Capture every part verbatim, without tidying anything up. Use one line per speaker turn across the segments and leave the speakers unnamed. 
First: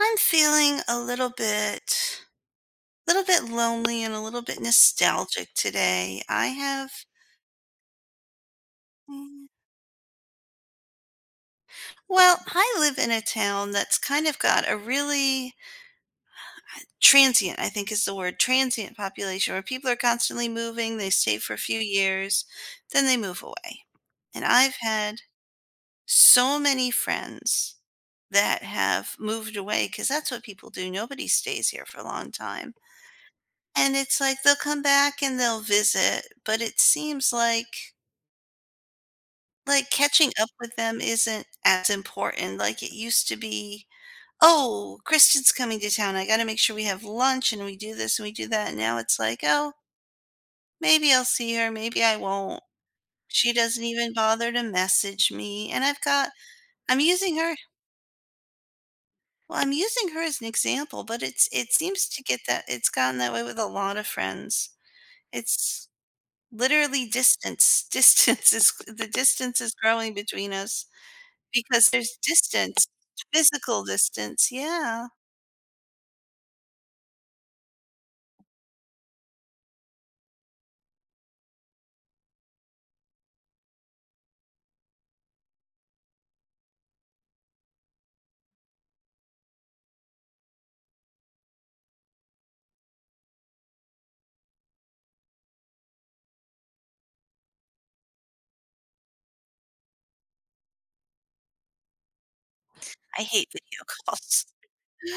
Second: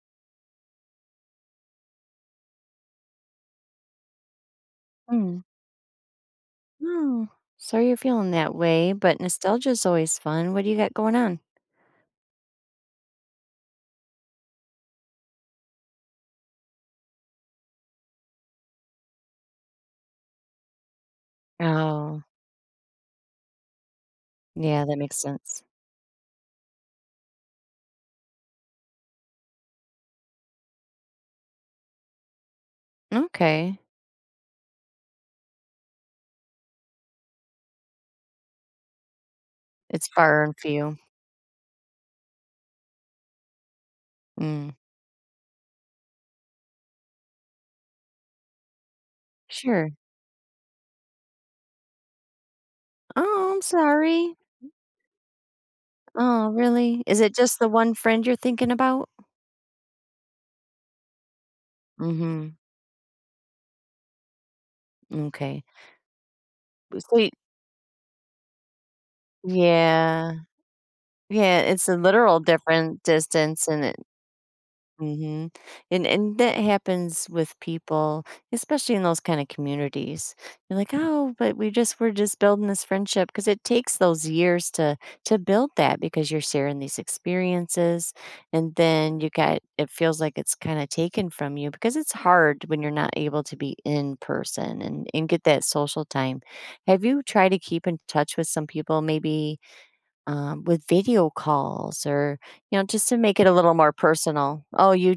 I'm feeling a little bit little bit lonely and a little bit
Mm.
nostalgic today. I have
Oh, sorry you're feeling that way, but
mm,
nostalgia's always fun. What do you got going on?
well, I live in a town that's kind of got a really transient, I think is the word, transient population where people are constantly moving. They stay for a few
Oh,
years, then they move away. And I've
yeah, that makes
had
sense.
so many friends that have moved away because that's what people do. Nobody stays here for a long time.
Okay.
And it's like they'll come back and they'll visit, but it seems like like
It's
catching
far
up
and
with
few.
them isn't as important like it used to be.
Mm.
"Oh, Kristen's coming to town. I gotta make sure we have lunch and we do this and we do that." Now it's like, "Oh,
Sure.
maybe I'll see her, maybe I won't."
Oh,
She
I'm
doesn't even
sorry.
bother to message me, and I've got
Oh,
I'm
really? Is it
using her
just the one friend you're thinking about?
well, I'm using her as an example, but it's it seems to get
Mm-hmm.
that it's gotten that way with a lot of friends.
Okay.
It's Literally
So y-
distance, distance is the distance is growing
yeah.
between us
Yeah,
because
it's a
there's
literal
distance,
different distance
physical
and it
distance, yeah.
Mhm. And and that happens with people, especially in those kind of communities. You're like, "Oh, but we just we're just building this friendship because it takes those years to to build that because you're sharing these experiences, and then you got it feels like it's kinda taken from you because it's hard when you're not able to be in person and and get that social time. Have you tried to keep in touch with some people maybe um, with video calls or, you know, just to
I
make it
hate
a little
video
more
calls.
personal. Oh, you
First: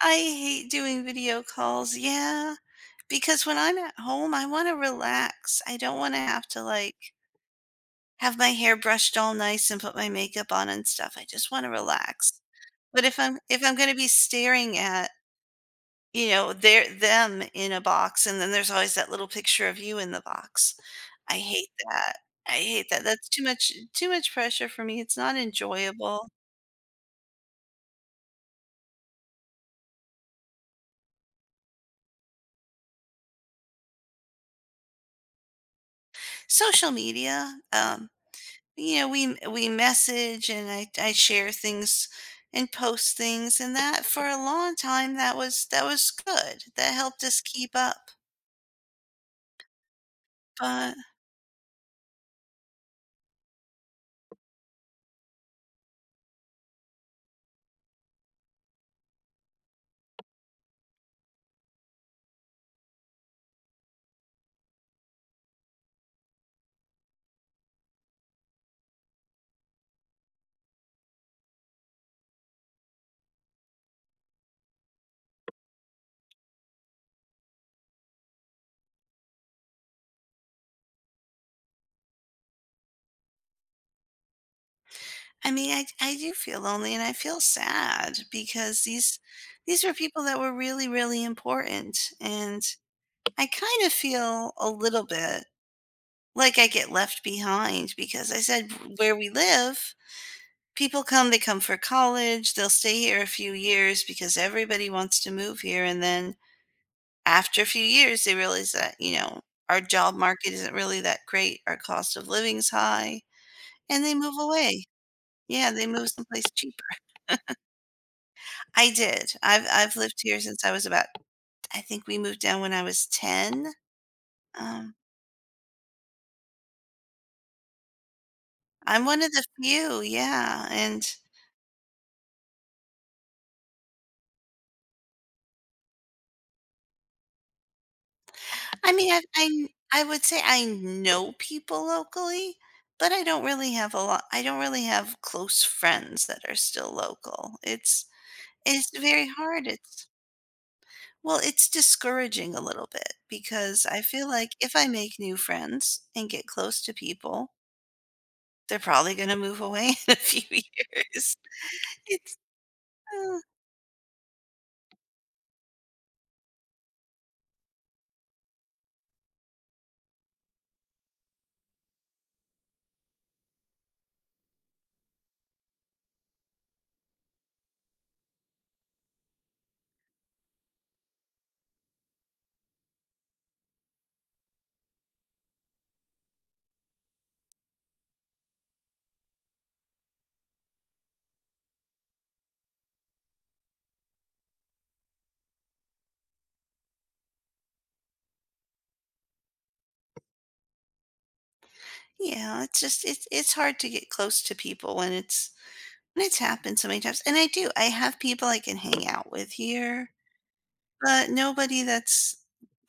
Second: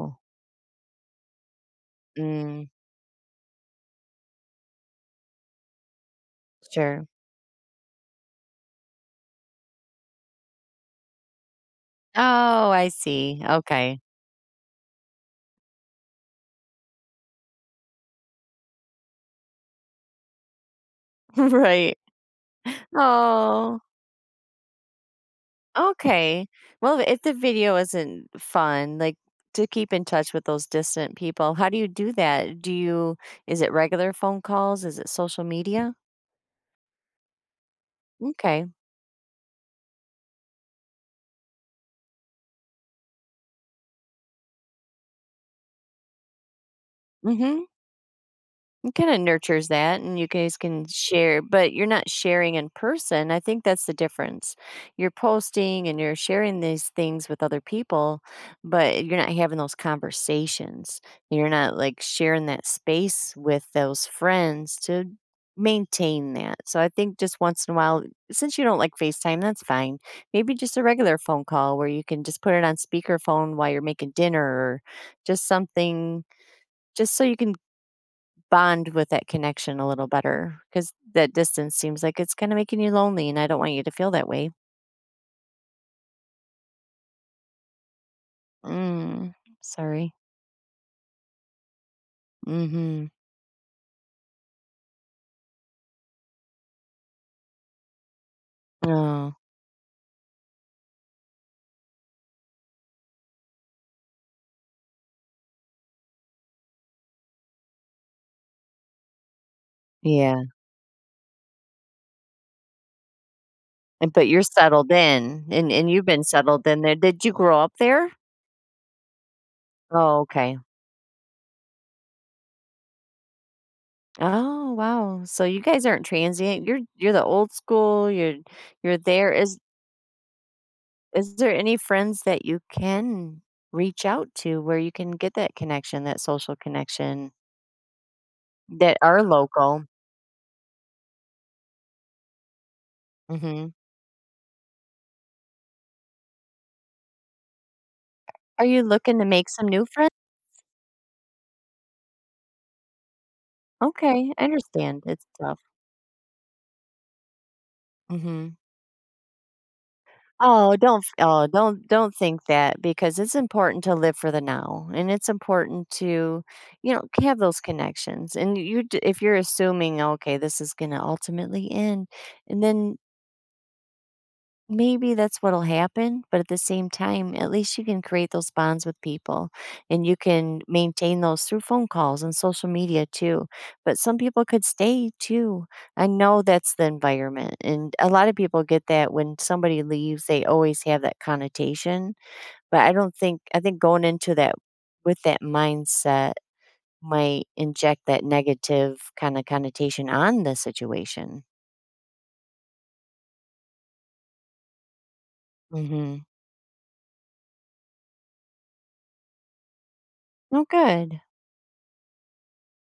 I hate doing video calls, yeah,
Mm,
because when I'm at home, I wanna relax. I don't wanna have to, like,
sure.
have my hair brushed all nice and put my makeup on and stuff. I just wanna relax.
Oh, I
But if I'm
see.
if I'm gonna
Okay.
be staring at You know, they're them in a box, and then there's always that little picture of you in the box. I hate
Right.
that. I hate that. That's too much
Oh,
too much pressure for me. It's not enjoyable.
okay. Well, if the video isn't fun, like to keep in touch with those distant people, how do you do that? Do you, is it regular phone calls? Is it social media?
Social media, um,
Okay.
you know, we we message and I I share things and post things, and that for a long time that was that was good. That helped us
Mm-hmm.
keep up.
Kind of nurtures that, and you guys can
But
share, but you're not sharing in person. I think that's the difference. You're posting and you're sharing these things with other people, but you're not having those conversations. You're not like sharing that space with those friends to maintain that. So I think just once in a while, since you don't like FaceTime, that's fine. Maybe just a regular phone call where you can just put it on speakerphone while you're making dinner or just something just so you can bond with that connection a little better because that distance seems like it's kind of making you lonely, and I don't want you to feel that way.
I mean, I I do feel lonely and I feel sad because these
Mm,
these were
sorry.
people that were really, really important. And
Mhm.
I kind of feel a little bit like I get left behind because I said where we
Oh,
live, people come, they come for college, they'll stay here a few years because everybody wants to move here. And then after a few years, they realize that, you know, our job
yeah.
market isn't really that great, our cost of living's high, and
And
they
but
move
you're
away.
settled in, and
Yeah, they
and you've
move
been
someplace
settled in there.
cheaper.
Did you grow up there?
I did. I've I've lived
Oh,
here
okay.
since I was about I think we moved down when I was ten.
Oh,
Um,
wow. So you guys aren't transient. You're you're the old school. You're you're
I'm one of
there.
the
Is
few, yeah. And
is there any friends that you can reach out to where you can get that connection, that social connection
I
that
mean, I
are
I
local?
I would say I know people locally, but I don't really
Mhm.
have a lot I don't really have close friends that are still local. It's
Are you
it's
looking to
very
make
hard.
some new
It's
friends?
Well, it's discouraging a little bit because I feel
Okay, I
like if I
understand,
make
it's
new
tough.
friends and get close to people,
Mhm.
they're probably gonna move away in a few
Oh, don't f
years.
oh, don't don't
It's,
think that because it's
uh
important to live for the now, and it's important to, you know, have those connections, and you d if you're assuming, "Okay, this is gonna ultimately end," and then maybe that's what'll happen, but at the same time, at least you can create those bonds with people and you can maintain those through phone calls and social media too. But some people could stay too. I know that's the environment. And a lot of people get that when somebody leaves, they always have that connotation. But I don't think, I think going into that with that mindset might inject that negative kind of connotation on the situation.
yeah, it's just it's it's hard to get close to people when it's
Hmm.
when it's happened so many times, and I do. I have people I can hang out with here.
Oh, good.
But nobody that's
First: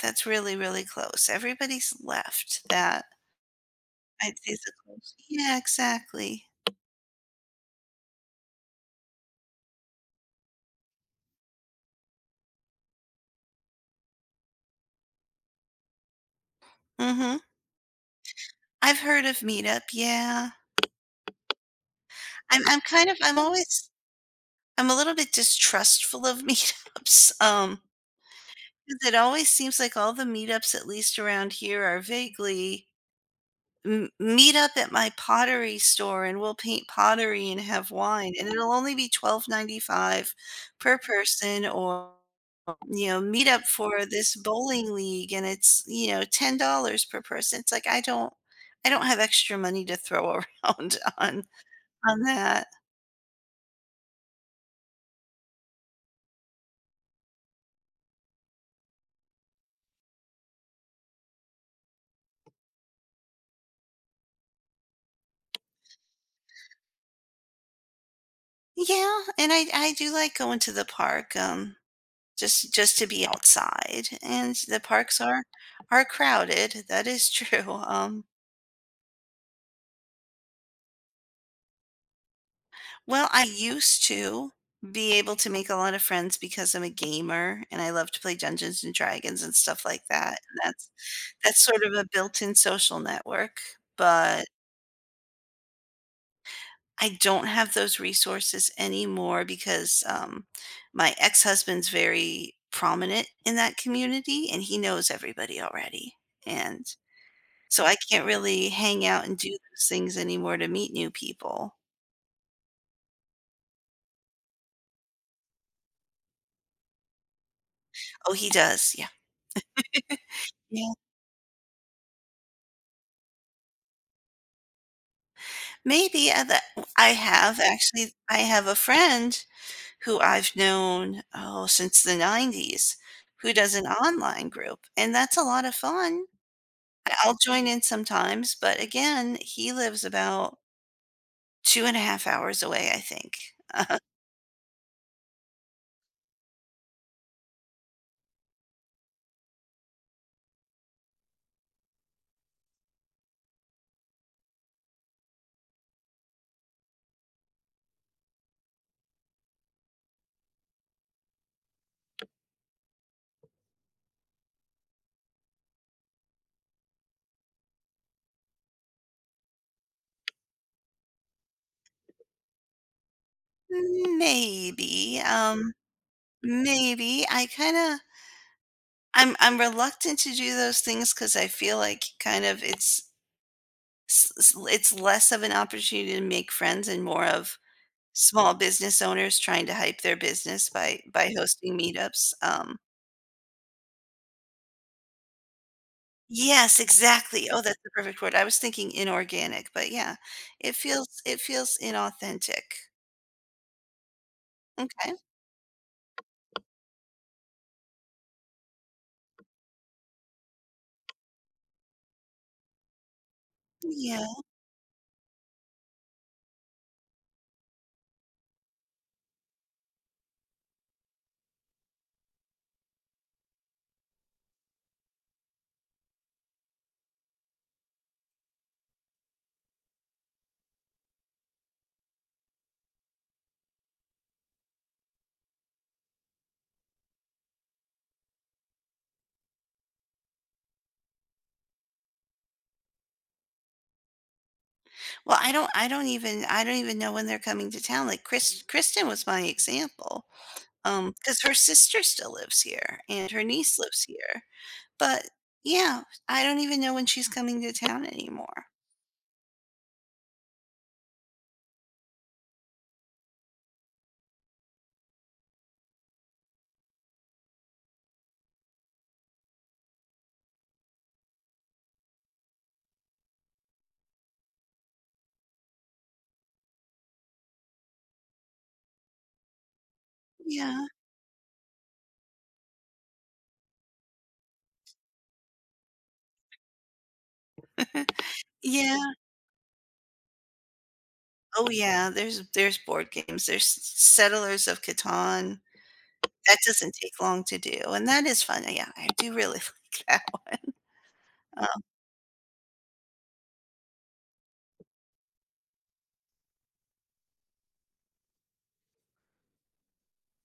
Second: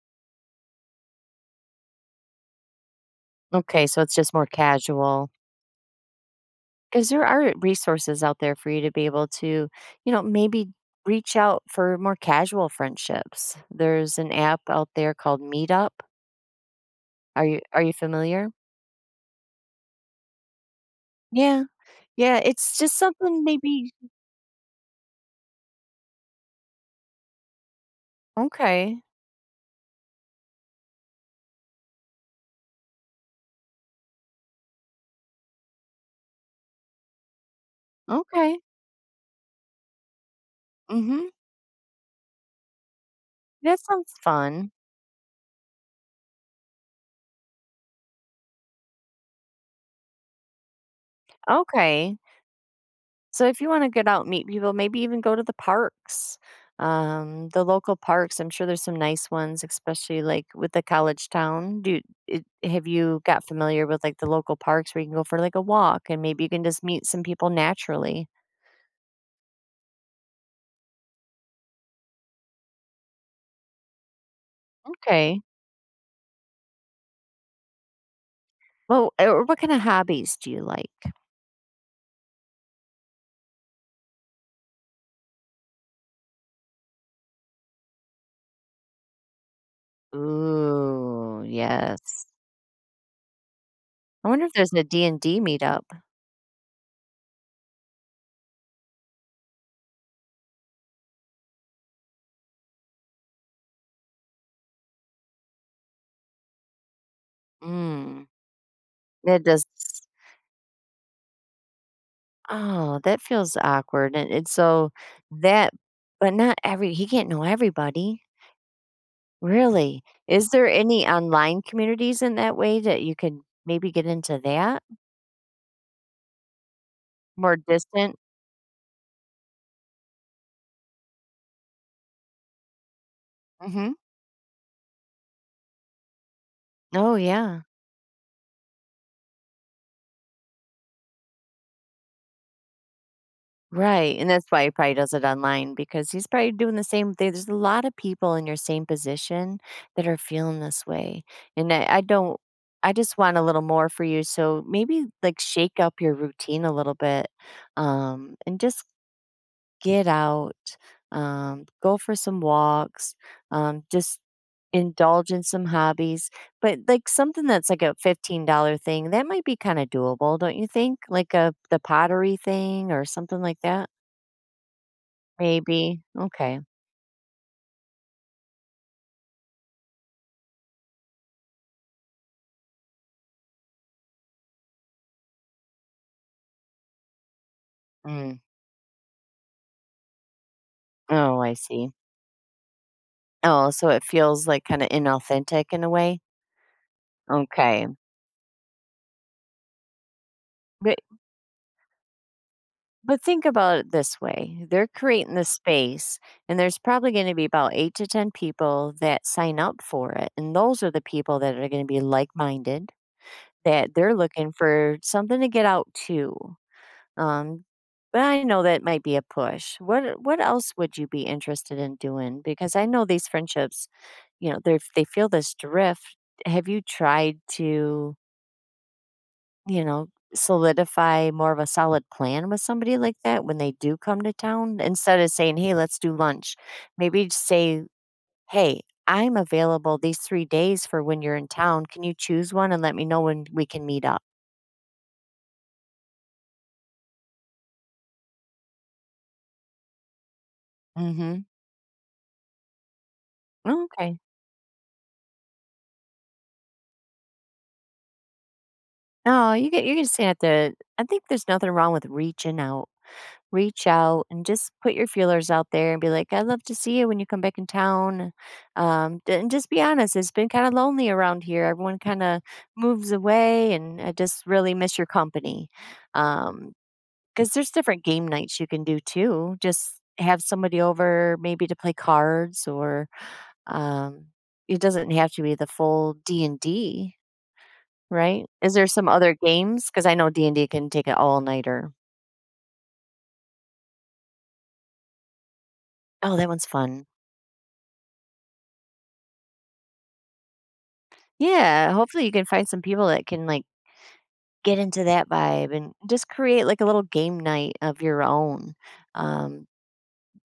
that's really, really close. Everybody's left that
Okay. So it's
I'd
just more
say is the close.
casual.
Yeah, exactly.
'Cause there are resources out there for you to be able to, you know, maybe reach out for more casual friendships. There's an app out there called Meetup.
Mhm.
Are you are you familiar?
I've heard of Meetup, yeah.
Yeah. Yeah,
I'm
it's
I'm
just
kind of I'm
something
always
maybe
I'm a little bit distrustful of meetups, um,
okay.
'cause it always seems like all the meetups, at least around here, are vaguely M meet up at my pottery store, and we'll paint pottery and have wine, and
Okay.
it'll only be twelve ninety five per
Mhm.
person, or, you know, meet up
That
for
sounds
this
fun.
bowling league, and it's, you know, ten dollars per person. It's like, I don't I don't have extra money to throw around on
Okay.
on that.
So if you want to get out and meet people, maybe even go to the parks, um, the local parks. I'm sure there's some nice ones, especially like with the college town. Do it, have you got familiar with like the local parks where you can go for like a walk and maybe you can just meet some people naturally?
Yeah, and I I do like going to the park, um, just just to be outside, and the parks
Okay.
are are crowded. That is true, um
Well, eh, or what kind of hobbies do you like?
Well, I used to be able to make a lot of friends because I'm a gamer and I love to play Dungeons and Dragons and stuff like that. And that's
Ooh,
that's sort of a
yes.
built-in social network,
I wonder
but
if there's a D and D meetup.
I don't have those resources anymore because um, my ex-husband's very prominent in that community and he knows everybody already. And so I can't
Mm.
really hang out and
It
do
does
those things anymore to meet new people.
oh, that feels awkward, and and so that but not every he can't know everybody,
Oh, he does. Yeah.
really. Is there any online communities in that way that you could maybe get into that?
Maybe, uh, that I
More
have actually
distant?
I have a friend who I've known, oh, since the nineties, who does an
Mhm.
online group, and that's a lot of fun. I
Oh,
will
yeah.
join in sometimes, but again, he lives about two and a half hours away, I think.
Right, and that's why he probably does it online because he's probably doing the same thing. There's a lot of people in your same position that are feeling this way, and I I don't I just want a little more for you, so maybe, like, shake up your routine a little bit, um, and just get out, um, go for some walks, um, just indulge in some hobbies. But like something that's like a fifteen dollars thing, that might be kind of doable, don't you think? Like a the pottery thing or something like that?
Maybe, um,
Maybe. Okay.
maybe. I kinda I'm I'm reluctant to do those things because I feel like kind of it's s s it's less of an opportunity to make friends and more of
Mm.
small business owners trying to hype their business by by
Oh, I
hosting
see.
meetups, um
Oh, so it feels like kind of inauthentic in a way.
Yes, exactly. Oh, that's
Okay.
the perfect word. I was thinking inorganic, but yeah, it
But
feels it feels inauthentic.
But think about it this way. They're
Okay.
creating the space and there's probably going to be about eight to ten people that sign up for it and those are the people that are going to be like-minded that they're
Yeah.
looking for something to get out to. Um but I know that might be a push. What what else would you be interested in doing because I know these friendships, you know, they they feel this drift. Have you tried to you know, solidify more of a solid plan with somebody like that when they do come to town instead of saying, "Hey, let's do lunch." Maybe just say, "Hey, I'm available these three days for when you're in town. Can you choose one and let me know when we can meet up?"
Well, I don't I don't even I don't even know when they're coming to town. Like Chris Kristen was my example, because
Mhm.
her sister still lives here and her niece lives
Okay.
here. But yeah, I don't even know when she's coming to town anymore.
No, you get you can say at the I think there's nothing wrong with reaching out. Reach out and just put your feelers out there and be like, I'd love to see you when you come back in town. Um, d- and just be honest, it's been kind of lonely around here. Everyone kind of moves away, and I just really miss your company. Um, because there's different game nights you can do too. Just have somebody
Yeah.
over maybe to play cards or um it doesn't have to be the full D and D, right? Is there
Yeah.
some other games cuz I know D and D can take an
Oh,
all-nighter.
yeah, there's there's board games, there's Settlers of Catan.
Oh, that
That
one's
doesn't
fun.
take long to do, and that is fun, yeah, I do really like that one, um,
Yeah, hopefully you can find some people that can like get into that vibe and just create like a little game night of your own. Um,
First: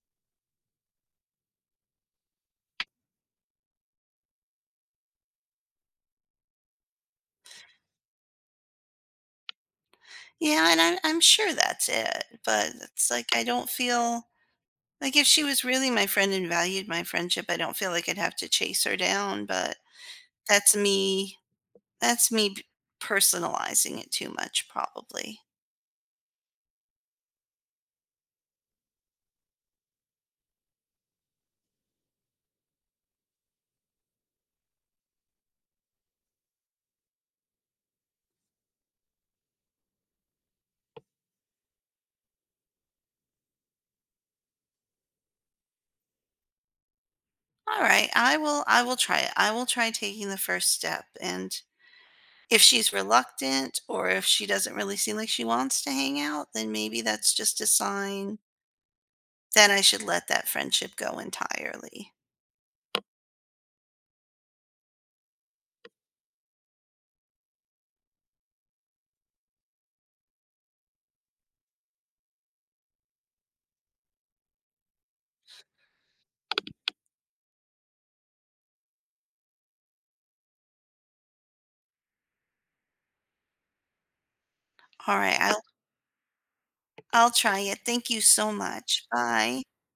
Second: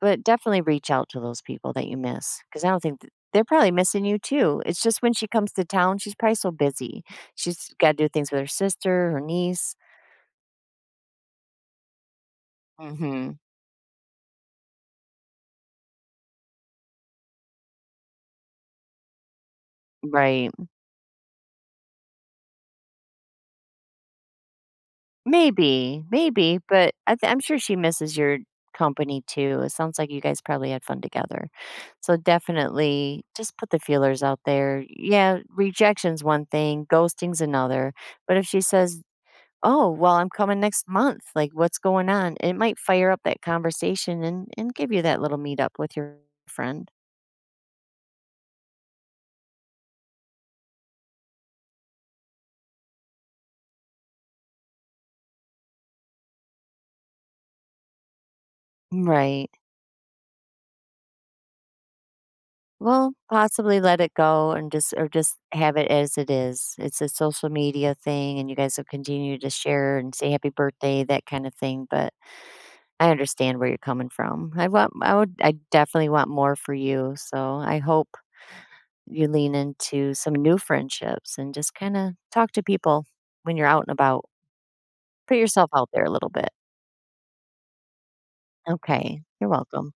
but definitely reach out to those people that you miss because I don't think th- they're probably missing you too. It's just when she comes to town, she's probably so busy. She's got to do things with her sister, her niece.
yeah, and I'm I'm sure that's it, but it's like,
Hmm.
I don't feel like if she was really my friend and valued my friendship, I don't feel like I'd have to chase her down, but
Right.
that's me that's me p personalizing it too much probably.
Maybe, maybe, but I th I'm sure she misses your company too. It sounds like you guys probably had fun together. So definitely just put the feelers out there. Yeah, rejection's one thing, ghosting's another. But if she says, "Oh, well, I'm coming next month. Like, what's going on?" It might fire up that conversation and and give you that little meetup with your friend.
Alright, I will I will try it. I will try taking the first step, and if she's reluctant or if she doesn't really seem like she wants to hang out, then maybe that's just a sign
Right.
that I should let that friendship go entirely.
Well, possibly let it go and just or just have it as it is. It's a social media thing and you guys will continue to share and say happy birthday, that kind of thing, but I understand where you're coming from. I want I would I definitely want more for you, so I hope you lean into some new friendships and just kind of talk to people when you're out and about.
All
Put
right, I'll
yourself out there a little bit.
I'll try it. Thank you so much.
Okay. You're
Bye.
welcome.